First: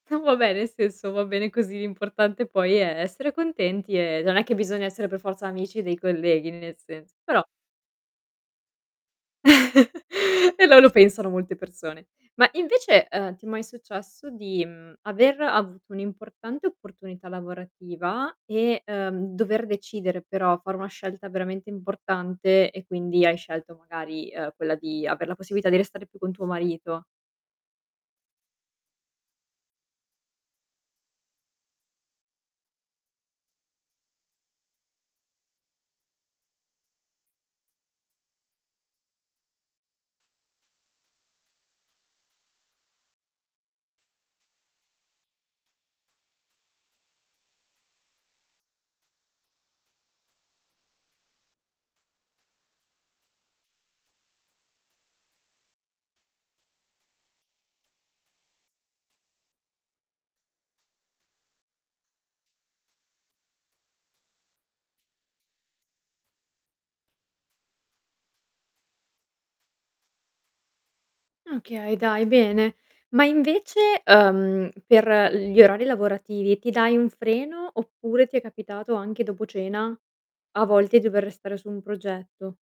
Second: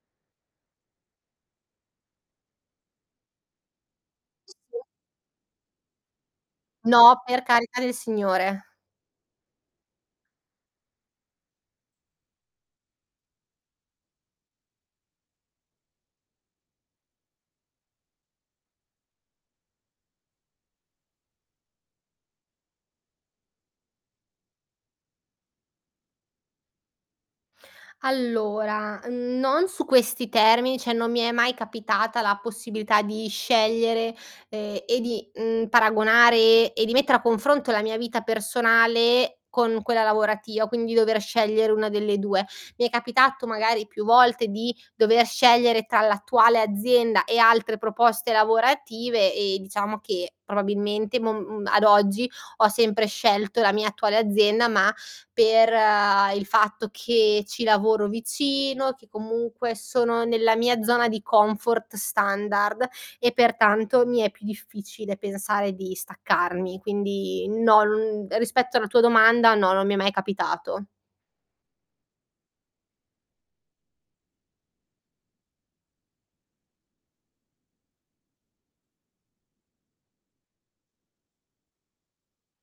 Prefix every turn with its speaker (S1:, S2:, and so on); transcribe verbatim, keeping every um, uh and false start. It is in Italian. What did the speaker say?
S1: No, va beh, nel senso, va bene così. L'importante poi è essere contenti e non è che
S2: Sì
S1: bisogna essere per forza amici dei colleghi, nel senso
S2: No,
S1: però
S2: per carità del Signore.
S1: E lo lo pensano molte persone. Ma invece, ehm, ti è mai successo di, mhmm, aver avuto un'importante opportunità lavorativa e, ehm, dover decidere però fare una scelta veramente importante e quindi hai scelto magari, ehm, quella di aver la possibilità di restare più con tuo marito?
S2: Allora, non su questi termini, cioè non mi è mai capitata la possibilità di scegliere, ehm, e di, mhmm, paragonare, ehm, e di mettere a confronto la mia vita personale con quella lavorativa, quindi dover scegliere una delle due. Mi è capitato, magari più volte di dover scegliere tra l'attuale azienda e altre proposte lavorative e diciamo che probabilmente mom uhm, ad oggi ho sempre scelto la mia attuale azienda, ma per, ehm, il fatto che ci lavoro vicino, che comunque sono nella mia zona di comfort standard, e pertanto mi è più difficile pensare di staccarmi. Quindi no, mhmm, rispetto alla tua domanda no, non mi è mai capitato.
S1: Okay, dai bene. Ma invece, uhm, per gli orari lavorativi, ti dai un freno oppure ti è capitato anche dopo cena a volte dover restare su un progetto?